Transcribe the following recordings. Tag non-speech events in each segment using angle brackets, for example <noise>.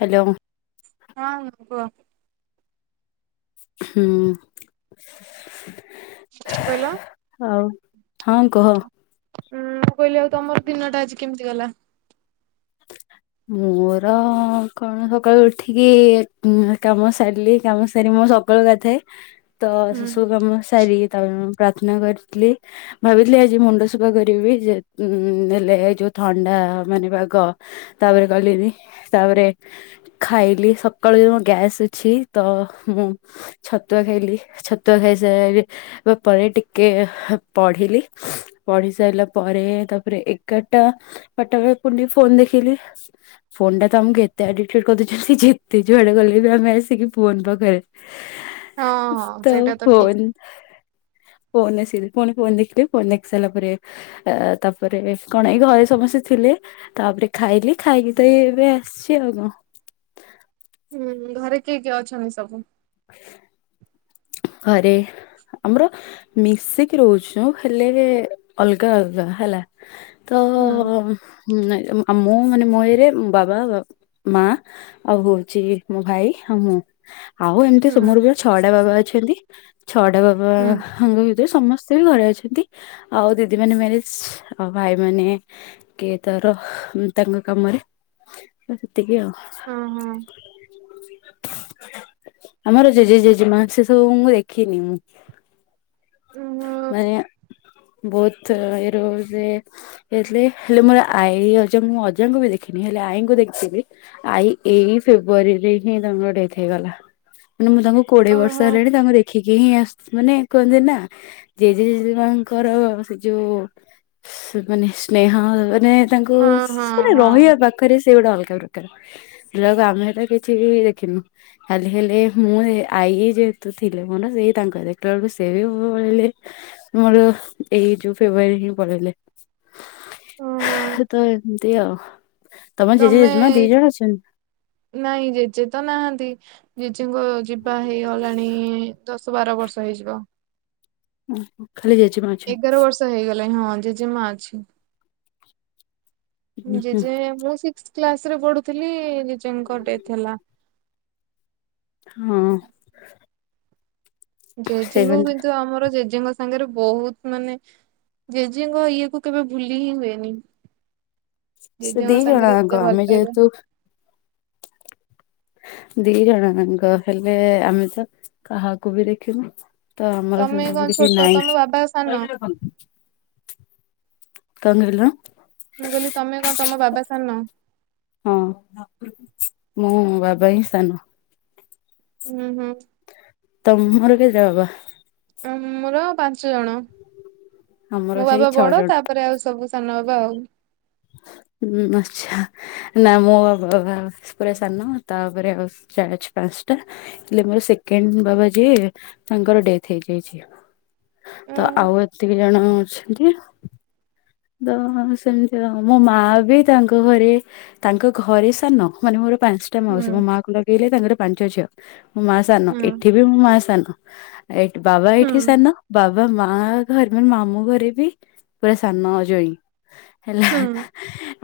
Hello. ହଁ କୁହ। ହୁଁ। କଣ କହିଲ? ଆଉ ହଁ କୁହ। ଉୁଁ ମୁଁ କହିଲି ଆଉ ତମର ଦିନଟା ଆଜି କେମିତି ଗଲା? ମୋର କଣ ସକାଳୁ ଉଠିକି କାମ ସାରିଲି। କାମ ସାରି ମୁଁ ସ ସକାଳୁ ଗାଧାଏ। <inaudible> ତ ସେସବୁ କାମ ସାରିକି ତାପରେ ମୁଁ ପ୍ରାର୍ଥନା କରିଥିଲି। ଭାବିଥିଲି ଆଜି ମୁଣ୍ଡ ସଫା କରିବି। ଯେଁ ହେଲେ ଯୋଉ ଥଣ୍ଡା ମାନେ ପାଗ। ତାପରେ କଲିନି ତାପରେ ଖାଇଲି ସକାଳୁ ମୋର ଗ୍ୟାସ୍ ଅଛି ତ ମୁଁ ଛତୁଆ ଖାଇଲି ଛତୁଆ ଖାଇସାରି ମୁଁ ପରେ ଟିକେ ପଢିଲି। ପଢି ସାରିଲା ପରେ ତାପରେ ଏଗାରଟା ବାରଟାବେଳେ ପୁଣି ଟିକେ ଫୋନ ଦେଖିଲି। ଫୋନ୍ ଟା ତ ଆମକୁ ଏତେ ଆଡିକଟେଡ କରିଦେଇଛି। ଯେତେ ଯୁଆଡେ ଗଲେ ବି ଆମେ ଆସିକି ଫୋନ୍ ପାଖରେ। ହଁ ହଁ ସେଇଟା ତ ଠିକ୍। ଫୋନରେ ସେ ପୁଣି ଫୋନ ଦେଖିଲି। ଫୋନ ଦେଖିସାରିଲା ପରେ ଅ ତାପରେ କଣ ଏଇ ଘରେ ସମସ୍ତେ ଥିଲେ ତାପରେ ଖାଇଲି। ଖାଇକି ତ ଏବେ ଆସିଛି ଆଉ କଣ। ହୁଁ ଘରେ କିଏ କିଏ ଅଛନ୍ତି ସବୁ? <inaudible> ଘରେ ଆମର ମିଶିକି ରହୁଛୁ ହେଲେ ଅଲଗା ଅଲଗା ହେଲା। ତ ହୁଁ ନାଇଁ ମୁଁ ମାନେ ମୋ ଏରେ ବାବା ମା ଆଉ ହଉଛି ମୋ ଭାଇ ଆଉ ମୁଁ। ଆଉ ଏମିତି ହୁଁ ମରବି ଛଅଟା ବାବା ଅଛନ୍ତି। ଛଅଟା ହୁଁ। ବାବାଙ୍କ ଭିତରେ ସମସ୍ତେ ସେ ବି ଘରେ ଅଛନ୍ତି ଆଉ ଦିଦି ମାନେ ମ୍ୟାରଜ ଆଉ ଭାଇ ମାନେ କିଏ ତାର ତାଙ୍କ କାମରେ ସେତିକି ଆଉ। ହଁ ହଁ। ଆମର ଜେଜେ ଜେଜେମା ସେ ସବୁ ମୁଁ ଦେଖିନି? ଓହୋ ମାନେ ବୁଥୁ ଇରୁ ଯେ ଏଲେ ହେଲେ ମୋର ଆଈ ଅଜା ମୁଁ ଅଜାଙ୍କୁ ବି ଦେଖିନି ହେଲେ ଆଈଙ୍କୁ ଦେଖିଥିବି। ଆଇ ଏଇ ଫେବୃୁଆରୀରେ ହିଁ ତାମର ଡେଥ୍ ହେଇଗଲା ମାନେ ମୁଁ ତାଙ୍କୁ କୋଡିଏ ବର୍ଷ ଓହୋ ହେଲାଣି ତାଙ୍କୁ ଦେ ଦେଖିକି ହିଁ ଆସ ମାନେ କୁହନ୍ତି ନା ଜେଜେଜେଜେ ମାନଙ୍କର ସେ ଯୋଉ ମାନେ ସ୍ନେହ ମାନେ ତାଙ୍କୁ ହଁ ହଁ ହଁ। ରହିବା ପାଖରେ ସେ ଗୋଟେ ଅଲଗା ପ୍ରକାର ହେଲା କୁ ଆମେ ହେଟା କେଇ ଟିଭି ବି ଦେଖିନୁ? କାଲି ହେଲେ ମୁଁ ଆଈ ଯେହେତୁ ଥିଲେ ମୋର ସେଇ ତାଙ୍କର ଦେଖିଲା ବେଳକୁ ସେ ବି ପଳେଇଲେ। ମୋର ଏଇ ଯୋଉ ଫେବୃଆରୀରେ ହିଁ ପଳେଇଲେ। ଓହୋ ତ ଏମିତି ଆଉ ତମ ଜେଜେ ତମେ ଜେଜେମା ଦି ଜଣ ଅଛନ୍ତି? ନାଇଁ ଜେଜେ ତ ନାହାନ୍ତି ଜେଜେଙ୍କ ଯିବା ହେଇଗଲାଣି ଦ ଶ ବାର ବର୍ଷ ହେଇଯିବ। ହୁଁ ଖାଲି ଜେଜେମା ଏଗାର ଅଛନ୍ତି? ବର୍ଷ ହେଇଗଲାଣି ହଁ ଜେଜେମା ଅଛି ଜେଜେ ମୁଁ ସି କ୍ଲାସେ ରେ ପଢ଼ୁଥିଲି ଜେଜେଙ୍କର ଡେଥ୍ ହେଲା। ହଁ। ଜେଜେଙ୍କୁ ସେଭେନ୍ କିନ୍ତୁ ଆମର ଜେଜେଙ୍କ ତାଙ୍କର ବହୁତ ମାନେ ଜେଜେଙ୍କ ଇଏ କୁ କେବେ ଭୁଲି ହି ହୁଏନି। ସେ ଦି ଜେଜେଙ୍କ ଜଣ ସାଙ୍ଗରେ ଆଙ୍କ ଏତେ ଆମେ ଭଲ ପାଇବା। ଯେହେତୁ ଦି ଜଣ ୟାଙ୍କ ହେଲେ ଆମେ ତ କାହାକୁ ବି ଦେଖିନୁ। ତ ଆମର ସେ ତମେ ସବୁ କଣ କିଛି ଛୋଟ ତମ ବାବା ସାନ ନାଇଁ। କଣ କହିଲ। ମୁଁ କହଲି ତମେ କଣ ତମ ବାବା ସାନ? ହଁ ମୋ ବାବା ହିଁ ସାନ। ହୁଁ ହୁଁ। ତମର କୋତଟା ବାବା? ଆମର ପାଞ୍ଚ ଜଣ ଆମର ମୋ ସେଇ ବାବା ଛଅ ବଡ ଜଣ। ତାପରେ ଆଉ ସବୁ। ସନ ବାବା ଆଉ ଆଚ୍ଛା ନା ମୋ ବାବା ପୁରା ସାନ ତାପରେ ଆଉ ଚାରି ପାଞ୍ଚଟା ହେଲେ ମୋର ସେକେଣ୍ଡ ବାବା ଯିଏ ତାଙ୍କର ଡେଥ୍ ହେଇଯାଇଛି। ତ ଆଉ ଉଁ ଏତିକି ଜଣ ଅଛନ୍ତି। ତ ସେମିତି ମୋ ମା ବି ତାଙ୍କ ଘରେ? ତାଙ୍କ ଘରେ ସାନ ମାନେ ମୋର ପାଞ୍ଚ ହୁଁ ତମାଉସୀ ମୋ ମା କୁ ଲଗେଇଲେ ତାଙ୍କର ପାଞ୍ଚ ଝିଅ ମୋ ମା ସାନ ହୁଁ ଏଠି ବି ମୋ ମା ସାନ। ଏଇଠି ବାବା ହୁଁ ଏଇଠି ସାନ ବାବା ମା ଘରେ ମାନେ ମାମୁଁ ଘରେ ବି ପୁରା ସାନ ଅ ଜୋଇଁ ହେଲା ହୁଁ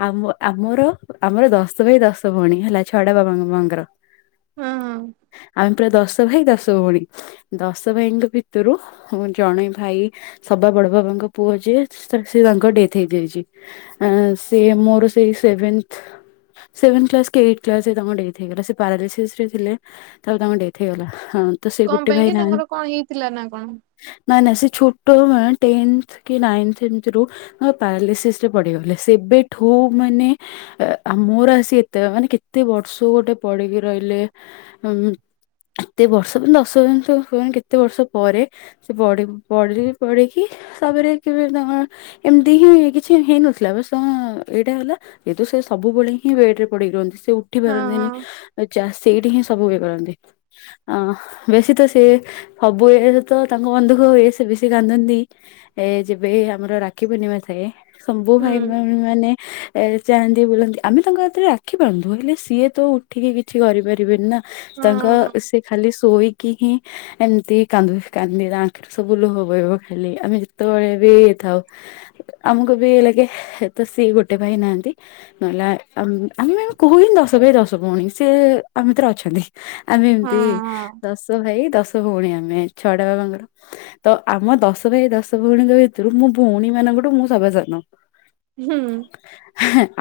ଆମ ଆମର ଆମର ଦଶ ଭାଇ ଦଶ ଭଉଣୀ ହେଲା ଛଅ ଟା ବାବା ମାମା ଙ୍କର। ହଁ। ଆମେ ପୁରା ଦଶ ଭାଇ ଦଶ ଭଉଣୀ ଦଶ ଭାଇଙ୍କ ଭିତରୁ ଜଣେ ଭାଇ ସବା ବଡ ବାବାଙ୍କ ପୁଅ ଯିଏ ସେ ସେ ତା ଙ୍କ ଡେଥ୍ ହେଇଯାଇଚି ଅଁ ସେ ମୋର ସେଇ ସେଭନ୍ଥ୍। ସେଭେନ୍ଥ କ୍ଲାସ୍ କି ଏଇଟ୍ କ୍ଲାସ୍ ରେ ତାଙ୍କର ଡେଥ୍ ହେଇଗଲା ସେ ପାରାଲିସିସ୍ ରେ ଥିଲେ। ତାପରେ ତାଙ୍କ ଡେଥ୍ ହୋଇଗଲା ହଁ। ତ ସେ କଣ ପାଇଁ କି ତାଙ୍କର କଣ ହେଇଥିଲା ନା କଣ? ନାଇଁ ନାଇଁ ସେ ଛୋଟରୁ ନୁହେଁ ଟେନ୍ଥ କି ନାଇନ୍ଥ ଏମତି ରୁ। ପାରାଲିସିସ୍ ରେ ପଡିଗଲେ ସେବେଠୁ ମାନେ। ଏ ଆ ମୋର ଆସି ଏତେ ମାନେ କେତେ ବର୍ଷ ଗୋଟେ ପଡିକି ରହିଲେ ଉଁ। ଏତେ ବର୍ଷ ମାନେ ଦଶ <unintelligible> କେତେ ବର୍ଷ ପରେ। ସେ ପଡି ପଡିକି ପଡିକି ତାପରେ କେବେ ତାଙ୍କର। ଏମତି ହିଁ କିଛି ହେଇନଥିଲା ବା ସଂ ଏଇଟା ହେଲା। ଏଇତ ସେ ସବୁବେଳେ ହିଁ ବେଡ୍ ରେ ପଡିକି ରୁହନ୍ତି ସେ ଉଠି ହଁ ହଁ ପାରନ୍ତିନି ଏ ଚା ସେଇଠି ହିଁ। ସବୁ ବି କରନ୍ତି ଅଁ ବେଶୀ ତ ସେ। ସବୁ ଇଏ ରେ ତ ତାଙ୍କ ମନ୍ ଦୁଃଖ ହୁଏ ସେ ବେଶୀ କାନ୍ଦନ୍ତି ଏ ଯେବେ ଆମର ରା କ୍ଷୀପୂର୍ଣ୍ଣିମା ଥାଏ ସବୁଁ ହୁଁ ଭାଇଉଣୀ ମାନେ। ଏ ଚାହାନ୍ତି ବୁଲନ୍ତି ଆମେ ତାଙ୍କ ହାତରେ ରାଖି ବାନ୍ଧୁ ହେଲେ ସିଏ ତ ଉଠିକି କିଛି କରିପାରିବେନି ନା। ହଁ ତାଙ୍କ ହଁ ସେ ଖାଲି ଶୋଇକି ହିଁ ଏମତି। କାନ୍ଦୁବେ କାନ୍ଦିବେ ତାଙ୍କ ଆଖିରୁ ସବୁ ଲୁହ ବୋହିବ ଖାଲି ଆମେ ଯେତେବଳେ ବି ଥାଉ। ଆମୁକୁ ବି ଇଏ ଲାଗେ ସେତ ସିଏ ଗୋଟେ ଭାଇ ନାହାନ୍ତି। ନହେଲା ଆମ୍ ଆମେ ବି ଆମେ କହୁ ହିଁ ଦଶ ଭାଇ ଦଶ ଭଉଣୀ ସେ ଆମ ଭିତରେ ଅଛନ୍ତି। ଆମେ ହଁ ଏମତି ହଁ ଦଶ ଭାଇ ଦଶ ଛ ଭଉଣୀ ଆମେ ଛଟା ବାବାଙ୍କର ତ ଆମ ଦଶ ଭାଇ ଦଶ ଭଉଣୀଙ୍କ ଭିତୁରୁ ମୁଁ। ଭଉଣୀ ମାନଙ୍କଠୁ ମୁଁ ସଭା ସାନ। ହୁଁ।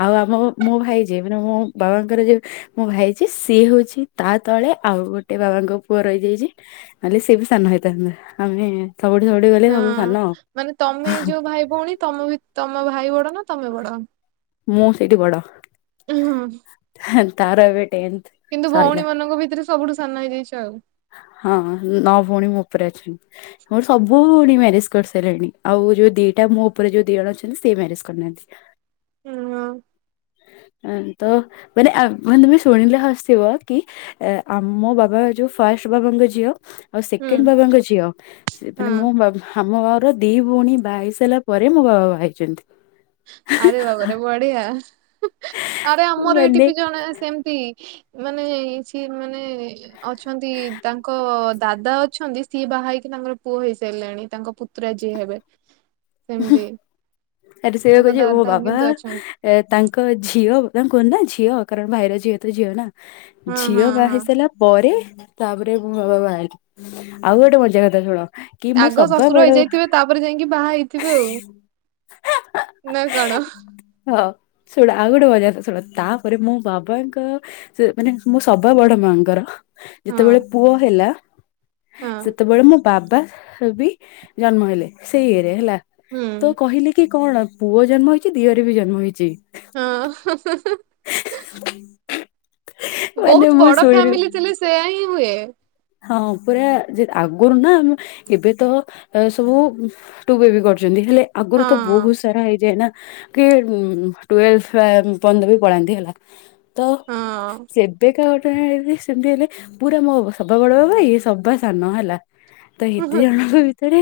ଆଉ ଆମ ମୋ ଭାଇ ଯେ ମାନେ ମୋ ବାବାଙ୍କର ଯିଏ। ମୋ ଭାଇ ଯିଏ ସିଏ ହଉଛି ତା ତଳେ ଆଉ ଗୋଟେ ବାବାଙ୍କ ପୁଅ ରହିଯାଇଚି। ନହେଲେ ସିଏ ବି ସାନ ହେଇଥାନ୍ତା ଆମେ ସବୁଠି ସବୁଠି ଗଲେ ସବୁ ହଁ ସାନ। ମାନେ ତମେ ଯୋଉ ଭାଇ ଭଉଣୀ ତମ ଭି ତମ ଭାଇ ବଡ ନା ତମେ ବଡ? ମୁଁ ସେଇଠି ବଡ। ଏ ହଁ। ହାଁ ତାର ଏବେ ଟେନ୍ଥ। କିନ୍ତୁ ସଇଲା ଭଉଣୀ ମାନଙ୍କ ଭିତରେ ସବୁଠୁ ସାନ ହେଇଯାଇଛ ଆଉ। ହଁ ନଅ ଭଉଣୀ ମୋ ଉପରେ ଅଛନ୍ତି ମୋର ସବୁ ଭଉଣୀ ମ୍ୟାରେଜ୍ କରସାରିଲେଣି। ଆଉ ଯୋଉ ଦିଟା ମୋ ଉପରେ ଯୋଉ ଦିଇ ଜଣ ଅଛନ୍ତି ସେଇ ମ୍ୟାରେଜ୍ କରିନାହାନ୍ତି। ଉଁ ହଁ। ଆଁ ତ ମାନେ ଆ ମାନେ ତମେ ଶୁଣିଲେ ହସିବ କି। ଏ ଆମ ବାବା ଯୋଉ ଫାଷ୍ଟ୍ ବାବାଙ୍କ ଝିଅ। ଆଉ ହୁଁ ସେକେଣ୍ଡ୍ ବାବାଙ୍କ ଝିଅ ସେ ମାନେ ହଁ ମୋ ବାବା। ଆମ ଘରୁ ଦି ଭଉଣୀ ବାହା ହେଇ ସାଇଲା ପରେ ମୋ ବାବା ବାହା ହେଇଚନ୍ତି। ଆରେ ବାବା ରେ ବଢିଆ ଆରେ ଆମର ଏଠି ମାନେ ବି ଜଣେ ସେମ୍ ତି ମାନେ ସିଏ ମାନେ ଅଛନ୍ତି ତାଙ୍କ ଦାଦା ଅଛନ୍ତି ସିଏ ବାହା ହେଇକି ତାଙ୍କ ପୁଅ ହେଇସାଇଲାଣି ତାଙ୍କ ପୁ ତୁରା ଯିଏ ହେବେ ସେମତି। ଏଠି ସେଇ ବା କହୁଚି ମୋ ବାବା। ଅଛନ୍ତି। ଏ ତାଙ୍କ ଝିଅ ତାଙ୍କୁ କୁହନ୍ତି ନା ଝିଅ କାରଣ ଭାଇର ଝିଅ ତ ଝିଅ ନା। ହଁ ହଁ ଝିଅ ବାହା ହଁ ହେଇ ସାଇଲା ପରେ ତାପରେ ମୁଁ ବାବା ବାହାରିଲି, ଆଉ ଗୋଟେ ମଜା କଥା ଶୁଣ କି ମୋ ଆଗ ସବା ଶଶୁର ବଡ ହେଇଯାଇଥିବେ, ତାପରେ ଯାଇକି ବାହା ହେଇଥିବେ ଆଉ। ନା କଣ? ହଁ ଶୁଣ ଆଉ ଗୋଟେ ମଜା କଥା ଶୁଣ ତା ପରେ ମୋ ବାବାଙ୍କର ସେ ମାନେ ମୁଁ ସବା ବଡ଼ ମାଆଙ୍କର ହଁ ଯେତେବେଳେ ପୁଅ ହେଲା, ହଁ। ସେତେବେଳେ ମୁଁ ବାବା ବି ଜନ୍ମ ହେଲେ ସେଇ ଇଏରେ ହେଲା। ହୁଁ କହିଲି କି କଣ ପୁଅ ଜନ୍ମ ହେଇଛି ଦିଅର ବି ଜନ୍ମ ହେଇଛି। ହଁ ମାନେ ବହୁତ ମୁଁ ବଡ ଶୁଣିଲି ଫ୍ୟାମିଲି ଥିଲେ ସେୟା ହିଁ ହୁଏ। ହଁ ପୁରା ଆଗରୁ ନା ଆମ ଏବେ ତ ଏ ସବୁ ତୁ ବେବି କରିଛନ୍ତି, ହେଲେ ହଁ ଆଗରୁ ତ ବହୁତ ସାରା ହେଇଯାଏ ନା କେ ଟୁଏଲ୍ସ ପନ୍ଦରକୁ ପଳାନ୍ତି ହେଲା। ତ ହଁ ଏବେ କାହା ଗଟେ ସେମିତି ହେଲେ ପୁରା ମୋ ସଭା ବଡ଼ ଭାଇ ଇଏ ସବା ସାନ ହେଲା। ତ ଏତେ ହୁଁ ଜାଣିବ ଭିତରେ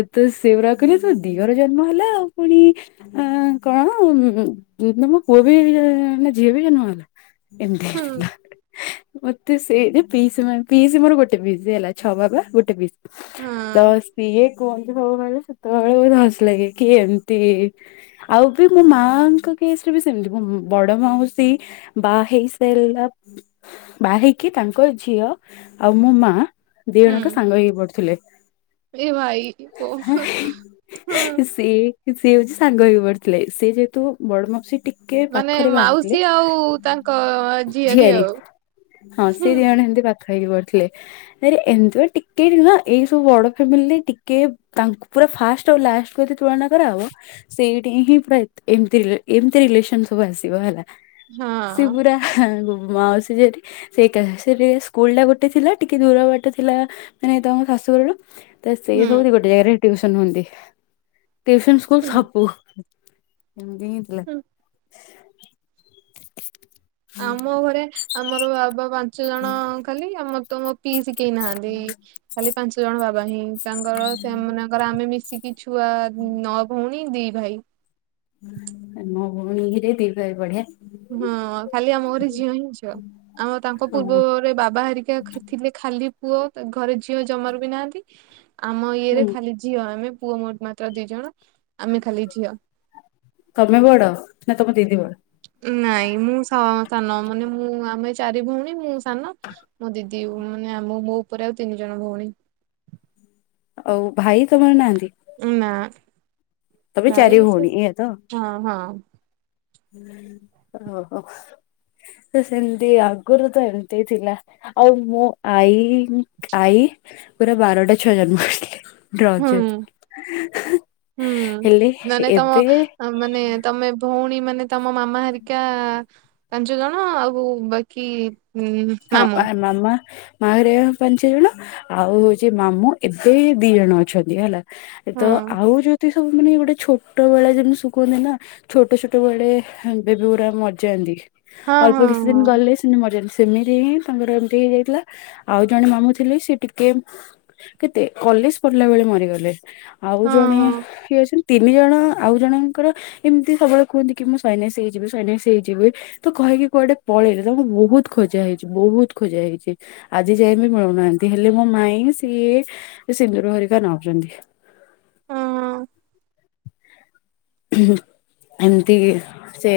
ଏ ତ ସେଗୁରା କହିଲେ ତୋ ଦିଅର ଜନ୍ମ ହେଲା ଆଉ ପୁଣି ଆ କଣ ତମ ପୁଅ ବି ନା ଝିଅ ବି ଜନ୍ମ ହେଲା। ହୁଁ ଏଥିଲା ମତେ ସେଇରେ ପିସା ମ୍ୟାମ୍ ପିଇସୀ ମୋର ଗୋଟେ ପିଇସୀ ହେଲା, ଛଅ ବାବା ଗୋଟେ ପିଇସୀ ତ ହଁ ସିଏ କୁହନ୍ତୁ ସବୁବେଳେ <unintelligible> ହସ ଲାଗେ କି ଏମତି ଆଉ ବି ମୋ ମାଙ୍କ କେସରେ ବି ସେମିତି ବଡ଼ ମାଉସୀ ବା ହେଇ ସାରିଲା ବା ହେଇକି ତାଙ୍କ ଝିଅ ଆଉ ମୋ ମା ଦି ଜଣଙ୍କ ହୁଁ ସାଙ୍ଗ ହେଇକି ପଡୁଥିଲେ। ଏ ଭାଇ ହଁ ସିଏ ସିଏ ହଉଛି ସାଙ୍ଗ ହେଇ ପଡିଥିଲେ, ସିଏ ଯେହେତୁ ବଡ଼ ମାଉସୀ ଟି କିଏ ମାନେ ପାଖରେ ବାହାରିଥିଲେ ମାଉସୀ ଆଉ ତାଙ୍କ ଝିଆରୀ ହଁ ସି ହୁଁ। ଦି ଜଣେ ଏମିତି କଥା ହେଇକି ପଡ଼ିଥିଲେ। ଆରେ ଏମିତି ବା ଟିକେ ନା ଏଇ ସବୁ ବଡ ଫ୍ୟାମିଲି ଟିକେ ତାଙ୍କୁ ପୁରା ଫାଷ୍ଟ ଆଉ ଲାଷ୍ଟକୁୁ ଯଦି ତୁଳନା କରାହବ ସେଇଠି ହିଁ ପୁରା ଏମତି ଏମିତି ରିଲେସନ ସବୁ ଆସିବ ହେଲା। ହଁ ସିବୁରା ଗୋ ମାସଜରେ ସେ କା ସେ ସ୍କୁଲ ଟା ଗୋଟେ ଥିଲା ଟିକେ ଦୂର ବାଟ ଥିଲା ମାନେ ତମ ଶାଶୁଘରରୁ ତ ହୁଁ ସେଇଭଳି ଗୋ ଜାଗାରେ ଟ୍ୟୁସନ ହୁଅନ୍ତି। ଟ୍ୟୁସନ ସ୍କୁଲ ହୁଁ ସବୁ ଦି ହୁଁ ଆମ ଘରେ ଆମର ବାବା ପାଞ୍ଚ ଜଣ ଖାଲି ଆମର ତ ମୋ ପିଇସୀ କେହି ନାହାଁନ୍ତି, ଖାଲି ପାଞ୍ଚ ଜଣ ବାବା ହିଁ ତାଙ୍କର ସେ ଆମ ମାନଙ୍କର ଆମେ ମିଶିକି କି ଛୁଆ ନଅ ଭଉଣୀ ଦି ଭାଇ ମୋ ଭଉଣୀ ହରେ ଦି <unintelligible> ବଢ଼ିଆ। ହଁ ଖାଲି ଆମ ଘରେ ଝିଅ ହିଁ ଝିଅ ଆମ ତାଙ୍କ ହଁ ପୂର୍ବରେ ବାବା ହେରିକା ଥିଲେ ଖାଲି ପୁଅ ଘରେ ଝିଅ ଜମାରୁ ବି ନାହାନ୍ତି। ଆମ ହୁଁ। ଇଏରେ ଖାଲି ଝିଅ ଆମେ ପୁଅ ମୋ ମାତ୍ର ଦି ଜଣ ଆମେ ଖାଲି ଝିଅ ତମେ ବଡ଼ ନା ତମେ ତିନି ଭା ନାଇଁ ମୁଁ ସମ ସାନ ମାନେ ମୁଁ ଆମେ ଚାରି ଭଉଣୀ ମୁଁ ସାନ ମୋ ଦିଦି ମାନେ ଆମ ମୋ ଉପରେ ଆଉ ତିନି ଜଣ ଭଉଣୀ ଆଉ ଭାଇ ତମର ନାହାନ୍ତି? ନା ତମେ ଚାରି ଭଉଣୀ ଭାଇସେ ଏଇଆ ତ ହଁ ହଁ। ଓହୋ ସେମିତି ଆଗରୁ ତ ଏମିତି ଥିଲା। ଆଉ ମୋ ଆଈ ଆଈ ପୁରା ବାରଟା ଛୁଆ ଜନ୍ମ କରିଥିଲେ। ହୁଁ ରଜ ହେଲେ ଏବେ। ଆ ମାନେ ତମେ ଭଉଣୀ ମାନେ ତମ ମାମା ହେରିକା ପାଞ୍ଚ ଜଣ ଆଉ ବାକି ଉ ହଁ ଆ ମାମୁଁ। ମାମା। ମା ଘରିଆ ପାଞ୍ଚ ଜଣ, ଆଉ ହଉଛି ମାମୁଁ ଏବେ ଦି ଜଣ ଅଛନ୍ତି ହେଲା। ଏ ହଁ ତ ଆଉ ଯେତିକି ସବୁ ମାନେ ଗୋଟେ ଛୋଟ ବେଳା ଯେମତି ସୁ କୁହନ୍ତିନି ନା। ଛୋଟ ଛୋଟ ବେଳେ ବେବି ଗୁରା ମରିଯାନ୍ତି, ହଁ ଅଳ୍ପ ହଁ କିଛି ହଁ ଦିନ ଗଲେ ସେମାନେ ମରିଯାନ୍ତି। ସେମିତି ହିଁ ତାଙ୍କର ଏମତି ହେଇଯାଇଥିଲା, ଆଉ ଜଣେ ମାମୁଁ ଥିଲେ ସିଏ ଟିକେ କେତେ କଲେଜ ପଢିଲା ବେଳେ ମରିଗଲେ, ଆଉ ହଁ ଜଣେ ହଁ ଇଏ ଅଛନ୍ତି। ତିନି ଜଣ ଆଉ ଜଣଙ୍କର ଏମିତି ସବୁବେଳେ କୁହନ୍ତି କି, ମୁଁ ସୈନ୍ୟାସି ହେଇଯିବି ସୈନ୍ୟାସି ହେଇଯିବି। ସେ ତ କହିକି କୁଆଡେ ପଳେଇଲେ ତାଙ୍କୁ ବହୁତ ଖୋଜା ହେଇଛି ବହୁତ ଖୋଜା ହେଇଛି, ଆଜି ଯାଏ ବି ମିଳୁନାହାନ୍ତି ହେଲେ ମୋ ମାଇଁ ସିଏ ସେ ସିନ୍ଦୁର ହରିକା ନାଉଚନ୍ତି। ହଁ। ଏମିତି ସିଏ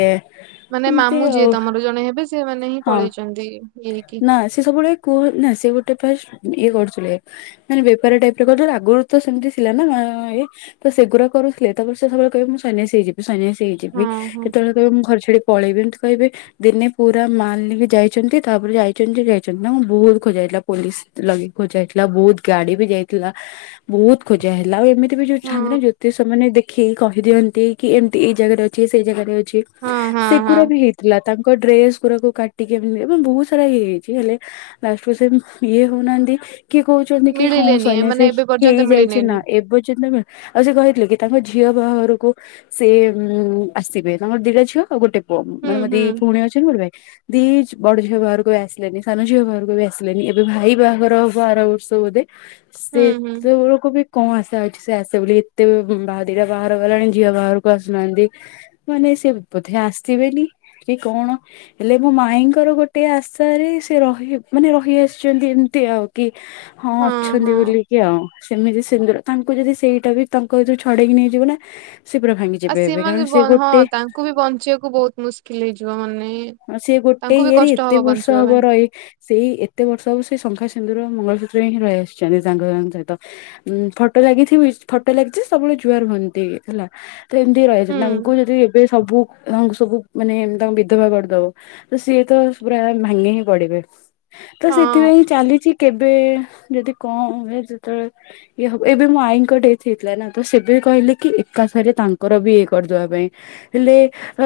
ମାନେ ମାମୁଁ ଯିଏ ତମର ଜଣେ ହେବେ ସେ ମାନେ ହିଁ ପଳେଇଛନ୍ତି ଇଏ ହେଇକି। ନାଁ ସେ ସବୁବେଳେ କୁହନା ସେ ଗୋଟେ ପ୍ରାୟ ଇଏ କରୁଥିଲେ। ମାନେ ବେପାର ଟାଇପ ର କରିଥିଲୁ ଆଗରୁ ତ ସେମିତି ସ ଥିଲାନା ଇଏ। ତ ସେଗୁଡ଼ା କରୁଥିଲେ ତାପ ସେତେବେଳେ କହିବେ ମୁଁ ସନ୍ନ୍ୟାସି ହେଇଯିବି ସନ୍ୟାସି ହେଇଯିବି। ହଁ ଯିବି ହଁ କେତେବେଳେ କହିବେ ମୁଁ ଘର ଛାଡି ପଳେଇବି ଏମିତି କହିବେ ଦିନେ ପୁ ପୂରା ମାଲ୍ ନେଇକି ଯାଇଛନ୍ତି ତାପରେ ଯାଇଛନ୍ତି ଯେ ଯାଇଛନ୍ତି। ତାଙ୍କୁ ବହୁତ ଖୋଜା ହେଇଥିଲା ପୋଲିସ ଲଗେଇ ଖୋଜା ହେଇଥିଲା, ବହୁତ ଗାଡି ବି ଯାଇଥିଲା ବହୁତ ଖୋଜା ହେଲା ଏମିତି ତେବେ ଯୋଉ ହଁ ଥାଆନ୍ତି ନା ଜ୍ୟୋତିଷ ମାନେ ଦେଖିକି କହିଦିଅନ୍ତି କି ଏମିତି ଏଇ ଜାଗାରେ ଅଛି ସେଇ ଜାଗାରେ ଅଛି। ହଁ ହଁ ହଁ ସେଗୁରା ବି ହେଇଥିଲା ତାଙ୍କ ଡ୍ରେସ କୁକୁରକୁ କାଟିକି ବହୁତ ସାରା ଇଏ ହେଇଛି ହେଲେ ଲାଷ୍ଟକୁ ସେ ଇଏ ହଉନାହାନ୍ତି। କିଏ କହୁଛନ୍ତି କି ହଁ ମିଳିଲେନି ସୈନ୍ୟାସୀ ମାନେ ଏବେ ପର୍ଯ୍ୟନ୍ତ ହେଇଯାଇଛି ନା ମିଳିଲେନି ଏବେ ଯେତେବେଳେ ଆଉ ସେ କହିଥିଲେ କି ତାଙ୍କ ଝିଅ ବାହାଘରକୁ ସେ ଆସିବେ ତାଙ୍କର ଦିଟା ଝିଅ ଆଉ ଗୋଟେ ପୁଅ ହୁଁ ମାନେ ମୋ ଦି ହୁଁ ପୁଣି ଅଛନ୍ତି ଗୋଟେ ଭାଇ। ଦି ଝୀ ବଡ ଝିଅ ବାହାରକୁ ବି ଆସିଲେନି ସାନ ଝିଅ ବାହାରକୁ ବି ଆସିଲେନି, ଏବେ ଭାଇ ବାହାଘର ହବ ଆର ବ ର୍ଷକୁ ବୋଧେ ହୁଁ ହୁଁ ସେତେବେଳ କୁ ବି କଣ ଆସା ଅଛି ସେ ଆସେ ବୋଲି, ଏତେ ବାହାଘର ଦିଟା ବାହାଘର ଗଲାଣି ଝିଅ ବାହାରକୁ ଆସୁନାହାନ୍ତି। ମାନେ ସେ ବୋଧେ ଆସିବେନି କି କଣ? ହେଲେ ମୋ ମାଇଙ୍କର ଗୋଟେ ଆଶାରେ, ସେ ରହି ମାନେ ରହିଆସିଛନ୍ତି ଏମିତି ଆଉ କି? ହଁ ଅଛନ୍ତି ବୋଲି। କି ଆଉ, ସେମିତି ସିନ୍ଦୁର ତାଙ୍କୁ ଯଦି ସେଇଟା ବି ତାଙ୍କ ଯଉ ଛଡେଇକି ନେଇଯିବ ନା ସେ ପୁରା ଭାଙ୍ଗିି ଆଉ ସିଏ ମାନେ ବି ହଁ ତାଙ୍କୁ ବି ବଞ୍ଚିବାକୁ ବହୁତ ମୁସ୍କିଲ ହେଇଯିବ ମାନେ ହ ସିଏ ଗୋଟେ ତାଙ୍କୁ ବି ଇଏରେ କଷ୍ଟ ଏତେ ହବ ବର୍ଷ ବଞ୍ଚିବା ହବ ପାଇଁ ରହି ସେଇ ଏତେ ବର୍ଷ ହବ ସେଇ ଶଙ୍ଖା ସିନ୍ଦୁର ମଙ୍ଗଳସୂତ୍ରରେ ହିଁ ରହିଆସିଛନ୍ତି ତାଙ୍କ ମାନଙ୍କ ସହିତ। ଉ ଫଟୋ ଲାଗିଥିବ ଫଟୋ ଲାଗିଛି ସବୁବେଳେ ଜୁଆର ହୁଅନ୍ତି ହେଲା। ତେ ଏମିତି ରହିଆଇଚନ୍ତି, ହୁଁ ତାଙ୍କୁ ଯଦି ଏବେ ସବୁ ତାଙ୍କୁ ସବୁ ମାନେ ତାଙ୍କୁ ବିଧବା କରି ବ ତ ସିଏ ତ ପୁରା ଭାଙ୍ଗି ହିଁ ପଡିବେ ତ ହଁ ସେଥିପାଇଁ ଚାଲିଛି। କେବେ ଯଦି କଣ ହୁଏ ଯେତେବେଳେ ଇଏ ହବ ଏବେ ମୋ ଆଈଙ୍କ ଡେଥ ହେଇଥିଲା ନା ତ ସେବେ କହିଲେ କି ଏକାଥରେ ତାଙ୍କର ବି ଇଏ କରିଦେବା ପାଇଁ। ହେଲେ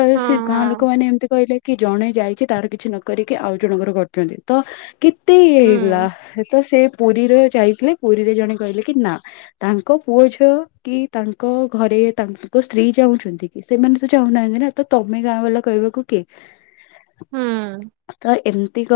ଏଁ ହଁ ସେ ଗାଁ ହଁ ଲୋକମାନେ ଏମିତି କହିଲେ କି ଜଣେ ଯାଇଛି ତାର କିଛି ନ କରିକି ଆଉ ଜଣଙ୍କର କରୁଛନ୍ତି। ତ କି କେତେ ଇଏ ହେଲା ହୁଁ ତ ସେ ପୁରୀରେ ଯାଇଥିଲେ ପୁରୀରେ ଜଣେ କହିଲେ କି ନାଁ ତାଙ୍କ ପୁଅ ଝିଅ କି ତାଙ୍କ ଘରେ ତାଙ୍କ ସ୍ତ୍ରୀ ଚାହୁଁଛନ୍ତି। ସେମାନେ ତ ଚାହୁଁନାହାନ୍ତି ନାଁ ତମେ ଗାଁ ବାଲା କହିବାକୁ କିଏ? ହୁଁ ତ ଏମିତି କ